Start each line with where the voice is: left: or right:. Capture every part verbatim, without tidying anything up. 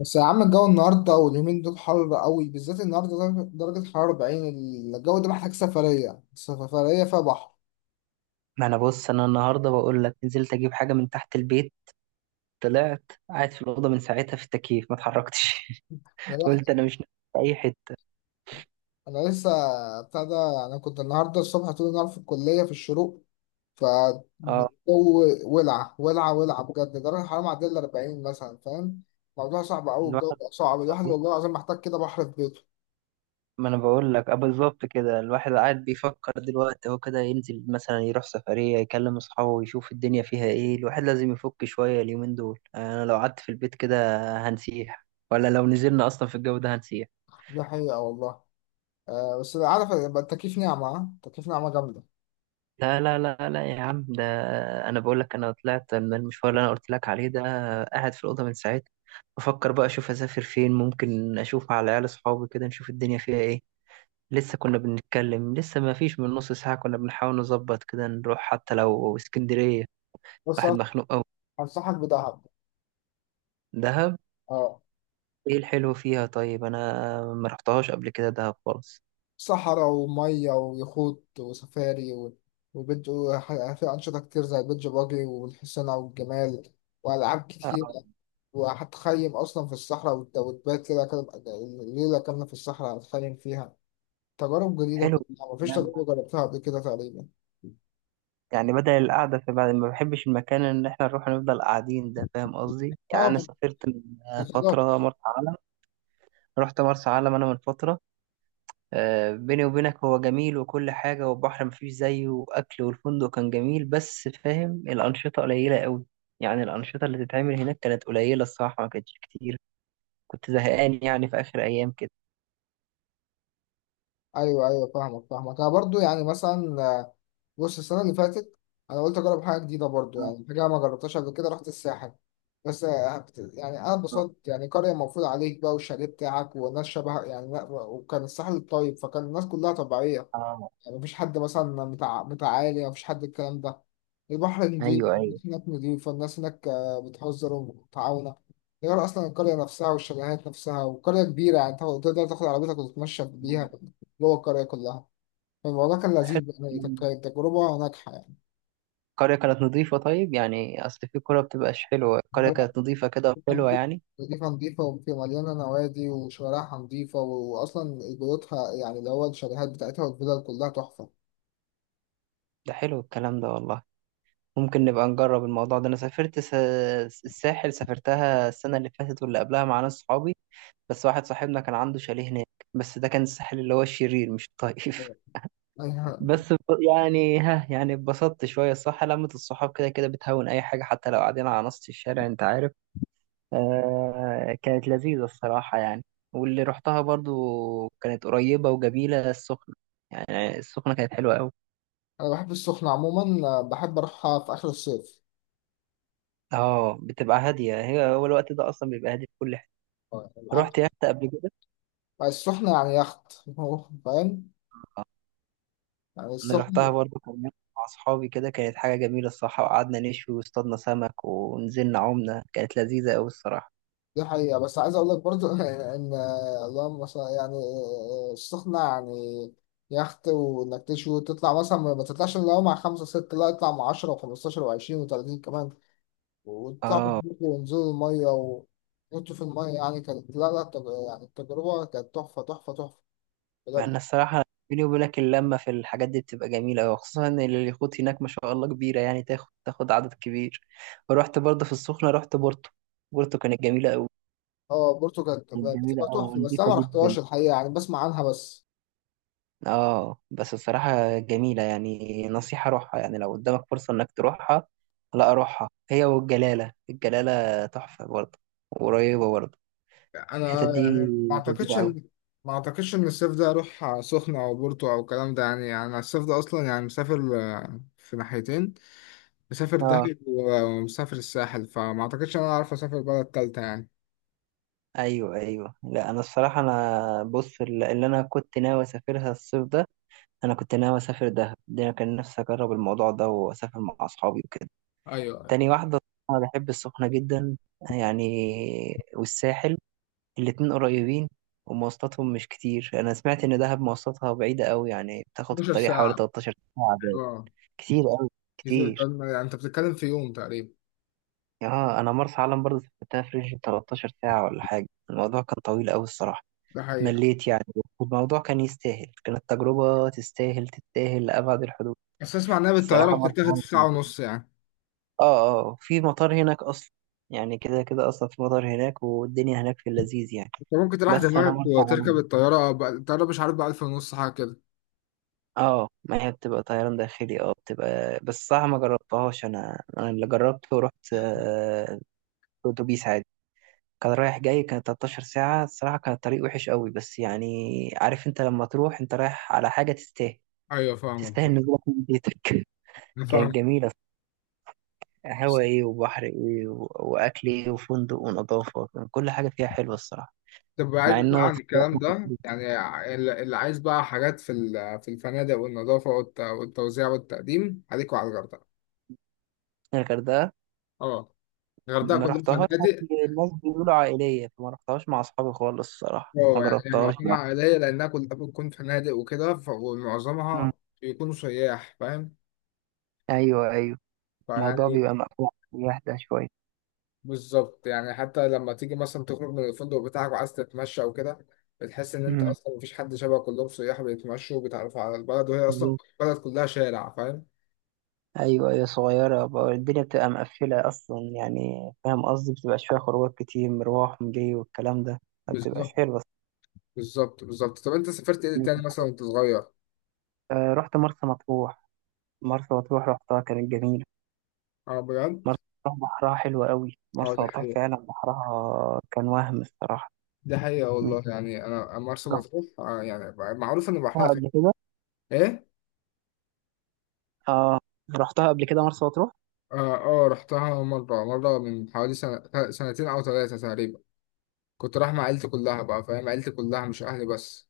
left: بس يا عم، الجو النهارده واليومين دول حر قوي، بالذات النهارده درجة درجة حرارة أربعين. الجو ده محتاج سفرية سفرية فيها بحر.
right: ما انا بص، انا النهارده بقول لك نزلت اجيب حاجه من تحت البيت. طلعت قاعد في الاوضه من ساعتها في التكييف ما اتحركتش
left: يا
right: قلت
left: بخت.
right: انا مش نازل في اي حته.
left: أنا لسه بتاع ده. أنا كنت النهارده الصبح طول النهار في الكلية في الشروق،
right: اه
left: فالجو ولع ولع ولع بجد، درجة الحرارة معدية ال أربعين مثلا، فاهم؟ الموضوع صعب أوي، الجو
right: الواحد
left: بقى صعب، الواحد
right: بص،
left: والله العظيم محتاج كده بحر في بيته.
right: ما انا بقول لك اه بالظبط كده. الواحد قاعد بيفكر دلوقتي هو كده ينزل مثلا، يروح سفريه، يكلم اصحابه، يشوف الدنيا فيها ايه. الواحد لازم يفك شويه اليومين دول. انا لو قعدت في البيت كده هنسيح، ولا لو نزلنا اصلا في الجو ده هنسيح.
left: دي حقيقة والله. آه، بس عارف يبقى التكييف نعمة؟ ها؟ التكييف نعمة جامدة.
right: لا لا لا لا يا عم ده انا بقول لك، انا طلعت من المشوار اللي انا قلت لك عليه ده، قاعد في الاوضه من ساعتها. بفكر بقى اشوف اسافر فين، ممكن اشوف على العيال اصحابي كده، نشوف الدنيا فيها ايه. لسه كنا بنتكلم، لسه ما فيش من نص ساعه كنا بنحاول نظبط كده نروح حتى لو اسكندريه.
left: بس
right: واحد مخنوق قوي.
left: أنصحك بدهب.
right: دهب
left: اه،
right: ايه الحلو فيها؟ طيب انا ما رحتهاش قبل كده دهب خالص.
left: صحراء ومية ويخوت وسفاري و- وبيج وح- في أنشطة كتير زي البيج باجي والحسنة والجمال، وألعاب كتير.
right: آه،
left: وهتخيم أصلا في الصحراء وت- وتبات كده كده- ليلة كاملة في الصحراء هتخيم فيها. تجارب جديدة
right: حلو.
left: كلها، مفيش تجربة جربتها قبل كده تقريبا.
right: يعني بدل القعدة في بعد ما بحبش المكان، إن إحنا نروح نفضل قاعدين ده، فاهم قصدي؟ يعني
left: اه.
right: أنا سافرت من فترة مرسى علم، رحت مرسى علم أنا من فترة. آه، بيني وبينك هو جميل وكل حاجة، والبحر مفيش زيه، وأكل والفندق كان جميل، بس فاهم الأنشطة قليلة قوي. يعني الأنشطة اللي تتعمل هناك كانت قليلة الصراحة، ما كانتش كتير. كنت زهقان يعني في آخر أيام كده.
left: ايوه ايوه، فاهمك فاهمك. انا برضو يعني مثلا آه، بص، السنه اللي فاتت انا قلت اجرب حاجه جديده برضو،
right: آه.
left: يعني حاجه ما جربتهاش قبل كده، رحت الساحل. بس آه، بت- يعني انا
right: آه.
left: اتبسطت. يعني قريه مفروض عليك بقى، والشاليه بتاعك، والناس شبه يعني، لا، وكان الساحل طيب، فكان الناس كلها طبيعيه.
right: آه.
left: يعني مفيش حد مثلا متع... متعالي، مفيش حد الكلام ده. البحر نضيف،
right: أيوه أيوه.
left: الناس هناك نضيفة، الناس هناك آه، بتهزر ومتعاونة. غير أصلا القرية نفسها والشاليهات نفسها، وقرية كبيرة، يعني تاخد- تقدر تاخد عربيتك وتتمشى بيها جوه القرية كلها. فالموضوع كان لذيذ، يعني
right: حلو.
left: كانت كانت تجربة ناجحة يعني.
right: القرية كانت نظيفة؟ طيب يعني أصل في كرة بتبقاش حلوة، القرية
left: لا،
right: كانت نظيفة كده
left: نضيفة
right: وحلوة يعني.
left: نضيفة نضيفة، وفي مليانة نوادي، وشوارعها نضيفة، وأصلا بيوتها يعني اللي هو الشاليهات بتاعتها والفيلل كلها تحفة.
right: ده حلو الكلام ده والله. ممكن نبقى نجرب الموضوع ده. أنا سافرت س... الساحل سافرتها السنة اللي فاتت واللي قبلها مع ناس صحابي، بس واحد صاحبنا كان عنده شاليه هناك. بس ده كان الساحل اللي هو الشرير مش الطيف.
left: أيوة.
right: بس ب- يعني ها، يعني اتبسطت شوية. الصح لمة الصحاب كده كده بتهون أي حاجة، حتى لو قاعدين على نص الشارع أنت عارف. آه كانت لذيذة الصراحة يعني. واللي رحتها برضو كانت قريبة وجميلة، السخنة. يعني السخنة كانت حلوة أوي.
left: أنا بحب السخنة عموما، آه، بحب أروحها في آخر الصيف.
right: اه بتبقى هادية هي هو الوقت ده أصلا بيبقى هادي في كل حتة.
left: عب-
right: رحت يخت قبل كده؟
left: السخنة يعني يخت. هو فاهم يعني
right: أنا
left: السخنة.
right: رحتها برضو كان يخت مع أصحابي كده، كانت حاجة جميلة الصراحة، وقعدنا نشوي واصطادنا سمك ونزلنا عمنا، كانت لذيذة أوي الصراحة.
left: دي حقيقة، بس عايز أقول لك برضو إن، اللهم مثلا، يعني السخنة يعني يخت، وإنك تشوي تطلع، مثلا ما ما تطلعش إلا هو مع خمسة ستة، لا، اطلع مع عشرة وخمستاشر وعشرين وتلاتين كمان، وتطلعوا
right: اه.
left: تبقوا ونزلوا المية وتنطوا في المية. يعني كانت، لا لا، التج- يعني التجربة كانت تحفة تحفة تحفة
right: مع
left: بجد.
right: ان الصراحه، بيني وبينك، اللمه في الحاجات دي بتبقى جميله قوي، خصوصا ان اليخوت هناك ما شاء الله كبيره، يعني تاخد تاخد عدد كبير. ورحت برضه في السخنه، رحت بورتو. بورتو كانت جميله قوي.
left: اه، بورتو كانت
right: كانت
left: بتبقى
right: جميله قوي
left: تحفة، بس أنا
right: ونضيفه
left: ما
right: جدا.
left: رحتهاش الحقيقة، يعني بسمع عنها بس.
right: اه بس الصراحه جميله، يعني نصيحه روحها، يعني لو قدامك فرصه انك تروحها. لا روحها، هي والجلاله، الجلاله تحفه برضه، وقريبه برضه. الحتت
left: انا
right: دي
left: يعني ما اعتقدش
right: جميله قوي.
left: ان ما اعتقدش ان الصيف ده اروح سخنة او بورتو او الكلام ده. يعني انا الصيف ده اصلا يعني مسافر آه، في ناحيتين، مسافر
right: اه.
left: دهب ومسافر الساحل. فما اعتقدش ان انا اعرف اسافر بلد تالتة يعني.
right: ايوه ايوه. لا انا الصراحه انا بص، اللي اللي انا كنت ناوي اسافرها الصيف ده، انا كنت ناوي اسافر دهب. ده أنا كان نفسي اجرب الموضوع ده واسافر مع اصحابي وكده.
left: ايوه أيوة.
right: تاني واحده، انا بحب السخنه جدا يعني، والساحل، الاتنين قريبين ومواصلاتهم مش كتير. انا سمعت ان دهب مواصلاتها بعيده قوي، يعني بتاخد في
left: اتناشر
right: الطريق حوالي
left: ساعة.
right: تلتاشر ساعه باين.
left: اه،
right: كتير قوي،
left: كتير-
right: كتير.
left: يعني انت بتتكلم في يوم تقريبا.
right: اه انا مرسى علم برضه سافرتها في رينج تلتاشر ساعه ولا حاجه، الموضوع كان طويل قوي الصراحه،
left: ده حقيقة.
right: مليت يعني. الموضوع كان يستاهل، كانت تجربه تستاهل تستاهل لابعد الحدود.
left: بس اسمع انها بالطيارة
right: الصراحه مرسى
left: بتتاخد في ساعة
right: علم،
left: ونص يعني.
right: اه اه في مطار هناك اصلا. يعني كده كده اصلا في مطار هناك والدنيا هناك في اللذيذ يعني.
left: انت ممكن تريح
right: بس انا
left: دماغك
right: مرسى
left: وتركب
right: علم،
left: الطيارة، بقى الطيارة مش عارف بقى ألف ونص، حاجة كده.
right: اه ما هي بتبقى طيران داخلي، اه بتبقى بس صح، ما جربتهاش انا. انا اللي جربته رحت آه، اتوبيس عادي، كان رايح جاي كان تلتاشر ساعة الصراحة. كان الطريق وحش قوي بس يعني عارف انت، لما تروح انت رايح على حاجة تستاهل،
left: ايوه فاهمك.
right: تستاهل نزولك من بيتك.
left: انا
right: كانت
left: فاهمك.
right: جميلة. هوا ايه، وبحر ايه، و- واكل ايه، وفندق ونظافة، كان كل حاجة فيها حلوة الصراحة.
left: طب بعيد
right: مع ان
left: بقى
right: انا
left: عن الكلام
right: اتخيلت
left: ده، يعني ال- اللي عايز بقى حاجات في ال- في الفنادق والنظافة والت- والتوزيع والتقديم، عليك وعلى الغردقة.
right: الغردقه.
left: اه، الغردقة
right: ما
left: كلها
right: رحتهاش،
left: فنادق.
right: الناس بيقولوا عائليه، فما رحتهاش مع اصحابي خالص الصراحه، ما
left: اه، يعني
right: جربتهاش
left: معظمها
right: يعني.
left: عائلية لأنها كلها بتكون فنادق وكده، ف-
right: مم.
left: ومعظمها بيكونوا سياح، فاهم؟
right: ايوه ايوه. الموضوع
left: فيعني،
right: بيبقى مقفول، يهدى شويه.
left: بالظبط، يعني حتى لما تيجي مثلا تخرج من الفندق بتاعك وعايز تتمشى وكده، بتحس إن أنت
right: مم.
left: أصلا مفيش حد، شبه كلهم سياح بيتمشوا وبيتعرفوا على البلد، وهي أصلا
right: بالظبط.
left: البلد كلها شارع، فاهم؟
right: ايوه ايوه. صغيره بقى الدنيا، بتبقى مقفله اصلا يعني، فاهم قصدي، بتبقى شويه خروجات، كتير مروح ومجي والكلام ده، ما بتبقاش
left: بالظبط
right: حلوه.
left: بالظبط بالظبط. طب انت سافرت ايه تاني مثلا
right: الصراحة،
left: وانت صغير؟
right: آه، رحت مرسى مطروح. مرسى مطروح رحتها كانت جميلة.
left: اه، بجد.
right: مرسى مطروح بحرها حلو قوي.
left: اه،
right: مرسى
left: دي
right: مطروح
left: حقيقة.
right: فعلا بحرها كان وهم الصراحة.
left: دي حقيقة
right: م-
left: والله، يعني انا مرسى مطروح آه يعني معروف ان بحرها
right: رحتها
left: طيب.
right: قبل كده.
left: ايه؟
right: اه رحتها قبل كده مرسى مطروح.
left: اه اه، رحتها مرة مرة من حوالي سنة، سنتين او ثلاثة تقريبا. كنت رايح مع عيلتي كلها بقى، فاهم؟ عيلتي كلها مش اهلي بس.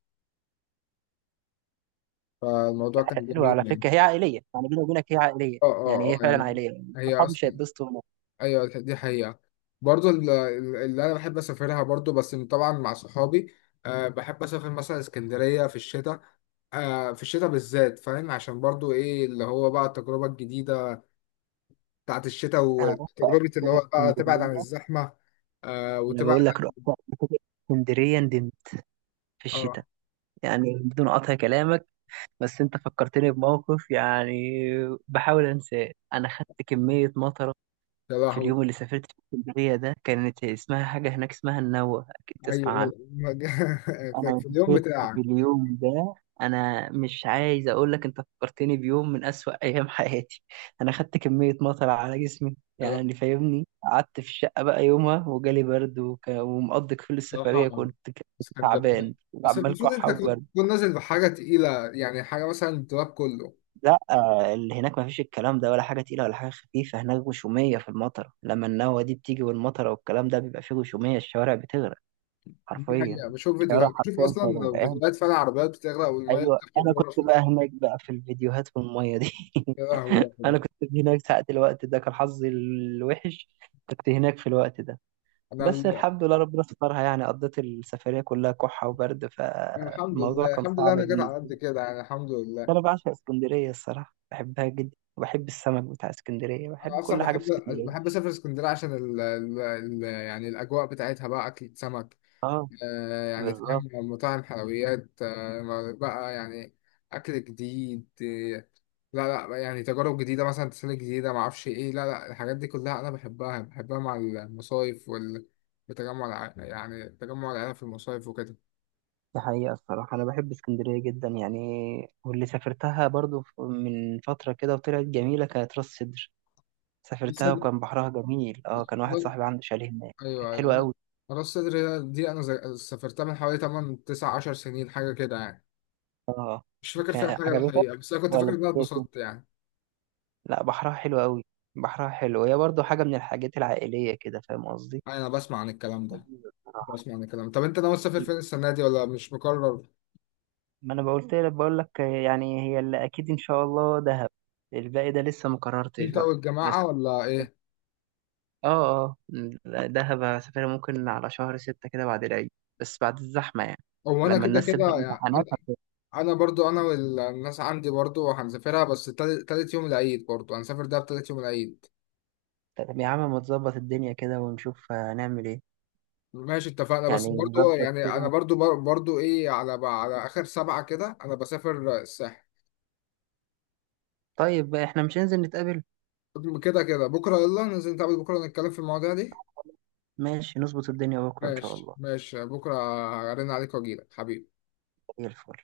left: فالموضوع كان
right: حلوة على
left: جميل يعني.
right: فكرة، هي عائلية يعني، بيني وبينك هي عائلية.
left: اه
right: يعني
left: اه
right: هي
left: اه،
right: فعلا
left: يعني
right: عائلية،
left: هي
right: صحابي مش
left: اصلا.
right: هيتبسطوا هناك.
left: ايوه دي حقيقة. برضو ال- ال- اللي انا بحب اسافرها برضو، بس طبعا مع صحابي. أه بحب اسافر مثلا اسكندرية في الشتاء. آه، في الشتاء بالذات، فاهم؟ عشان برضو ايه، اللي هو بقى التجربة الجديدة بتاعت الشتاء،
right: أنا رحت قبل
left: وتجربة اللي
right: كده
left: هو بقى تبعد عن
right: اسكندرية.
left: الزحمة. آه
right: أنا
left: وتبعد.
right: بقول لك رحت قبل كده اسكندرية ندمت، في الشتاء.
left: اه.
right: يعني بدون قطع كلامك، بس أنت فكرتني بموقف يعني بحاول أنساه. أنا خدت كمية مطرة
left: يا
right: في
left: لهوي.
right: اليوم اللي سافرت في اسكندرية ده. كانت اسمها حاجة هناك اسمها النوة، أكيد
left: ايوه،
right: تسمع.
left: يا- في
right: انا
left: في اليوم
right: فكرت في
left: بتاعك.
right: اليوم ده، انا مش عايز اقول لك انت فكرتني بيوم من اسوأ ايام حياتي. انا خدت كمية مطر على جسمي
left: يا لا.
right: يعني فاهمني. قعدت في الشقة بقى يومها وجالي برد وك... ومقضي كل السفرية،
left: بصراحة
right: كنت ك-
left: اسكندرية.
right: تعبان
left: بس
right: وعمال
left: المفروض انت
right: كحة
left: كنت
right: وبرد.
left: تكون نازل بحاجة تقيلة، يعني حاجة مثلا التراب كله.
right: لا آه، اللي هناك ما فيش الكلام ده، ولا حاجة تقيلة ولا حاجة خفيفة، هناك غشومية في المطر. لما النوة دي بتيجي والمطر والكلام ده، بيبقى فيه غشومية، الشوارع بتغرق،
left: دي
right: حرفيا.
left: حقيقة، بشوف
right: الشوارع
left: فيديوهات، بشوف
right: حرفيا كانت
left: اصلا
right: غرقانة.
left: فيديوهات، فعلا عربيات بتغرق والمية
right: ايوه
left: بتخرج
right: انا
left: بره.
right: كنت بقى هناك بقى في الفيديوهات في الميه دي.
left: يا لهوي يا جدع.
right: انا كنت هناك ساعة الوقت ده، كان حظي الوحش، كنت هناك في الوقت ده.
left: انا
right: بس
left: ال-
right: الحمد لله ربنا سترها، يعني قضيت السفرية كلها كحة وبرد،
left: أنا الحمد
right: فالموضوع
left: لله،
right: كان
left: الحمد لله،
right: صعب
left: انا جيت على
right: بالنسبة
left: قد
right: لي.
left: كده يعني، الحمد لله.
right: انا بعشق اسكندرية الصراحة، بحبها جدا، وبحب السمك بتاع اسكندرية،
left: انا
right: بحب
left: اصلا
right: كل حاجة في
left: بحب،
right: اسكندرية.
left: بحب اسافر اسكندريه عشان ال... ال... ال... يعني الاجواء بتاعتها بقى، اكل سمك،
right: اه.
left: آه يعني
right: بالظبط.
left: فاهم، مطاعم، حلويات، آه بقى يعني، اكل جديد آه لا لا، يعني تجارب جديده، مثلا تسالي جديده، ما اعرفش ايه، لا لا، الحاجات دي كلها انا بحبها بحبها، مع المصايف وال، بتجمع الع... يعني تجمع العيله في المصايف وكده.
right: دي حقيقة الصراحة أنا بحب اسكندرية جدا يعني. واللي سافرتها برضو ف- من فترة كده وطلعت جميلة، كانت راس سدر.
left: راس
right: سافرتها
left: صدر.
right: وكان بحرها جميل، اه كان واحد
left: لا-
right: صاحبي عنده شاليه هناك،
left: ايوه
right: كانت حلوة
left: ايوه،
right: قوي.
left: راس صدر دي انا ز- سافرتها من حوالي تمانية تسعة عشر سنين حاجه كده يعني.
right: اه.
left: مش فاكر فيها
right: كان
left: حاجة
right: عجبتك
left: الحقيقة، بس أنا كنت فاكر
right: ولا
left: إن
right: مش
left: أنا
right: فاكر؟
left: اتبسطت يعني.
right: لا بحرها حلو قوي. بحرها حلو، هي برضو حاجة من الحاجات العائلية كده، فاهم قصدي.
left: أنا بسمع عن الكلام ده،
right: لذيذة بصراحة.
left: بسمع عن الكلام. طب أنت ناوي تسافر فين السنة دي ولا مش مقرر؟
right: ما انا بقولت لك، بقول لك يعني هي اللي اكيد ان شاء الله دهب، الباقي ده لسه ما قررتش
left: أنت
right: بقى. بس
left: والجماعة ولا إيه؟
right: اه اه. لا، دهب هسافرها ممكن على شهر ستة كده بعد العيد، بس بعد الزحمة يعني،
left: هو أنا
right: لما
left: كده
right: الناس
left: كده
right: تبدأ
left: يعني. أنا،
right: امتحانات هت-
left: أنا برضو، أنا والناس عندي برضو هنسافرها بس تالت تالت يوم العيد، برضو هنسافر ده تالت يوم العيد.
right: طب يا عم ما تظبط الدنيا كده ونشوف هنعمل ايه.
left: ماشي اتفقنا، بس
right: يعني
left: برضو
right: نظبط
left: يعني أنا
right: كده.
left: برضو بر- برضو إيه، على على آخر سبعة كده أنا بسافر الساحل.
right: طيب احنا مش هننزل نتقابل؟
left: كده كده بكرة، يلا ننزل نتقابل بكرة نتكلم في المواضيع دي.
right: ماشي نظبط الدنيا بكرة ان شاء
left: ماشي
right: الله.
left: ماشي بكرة. أرن عليك وأجيلك حبيبي.
right: زي الفل.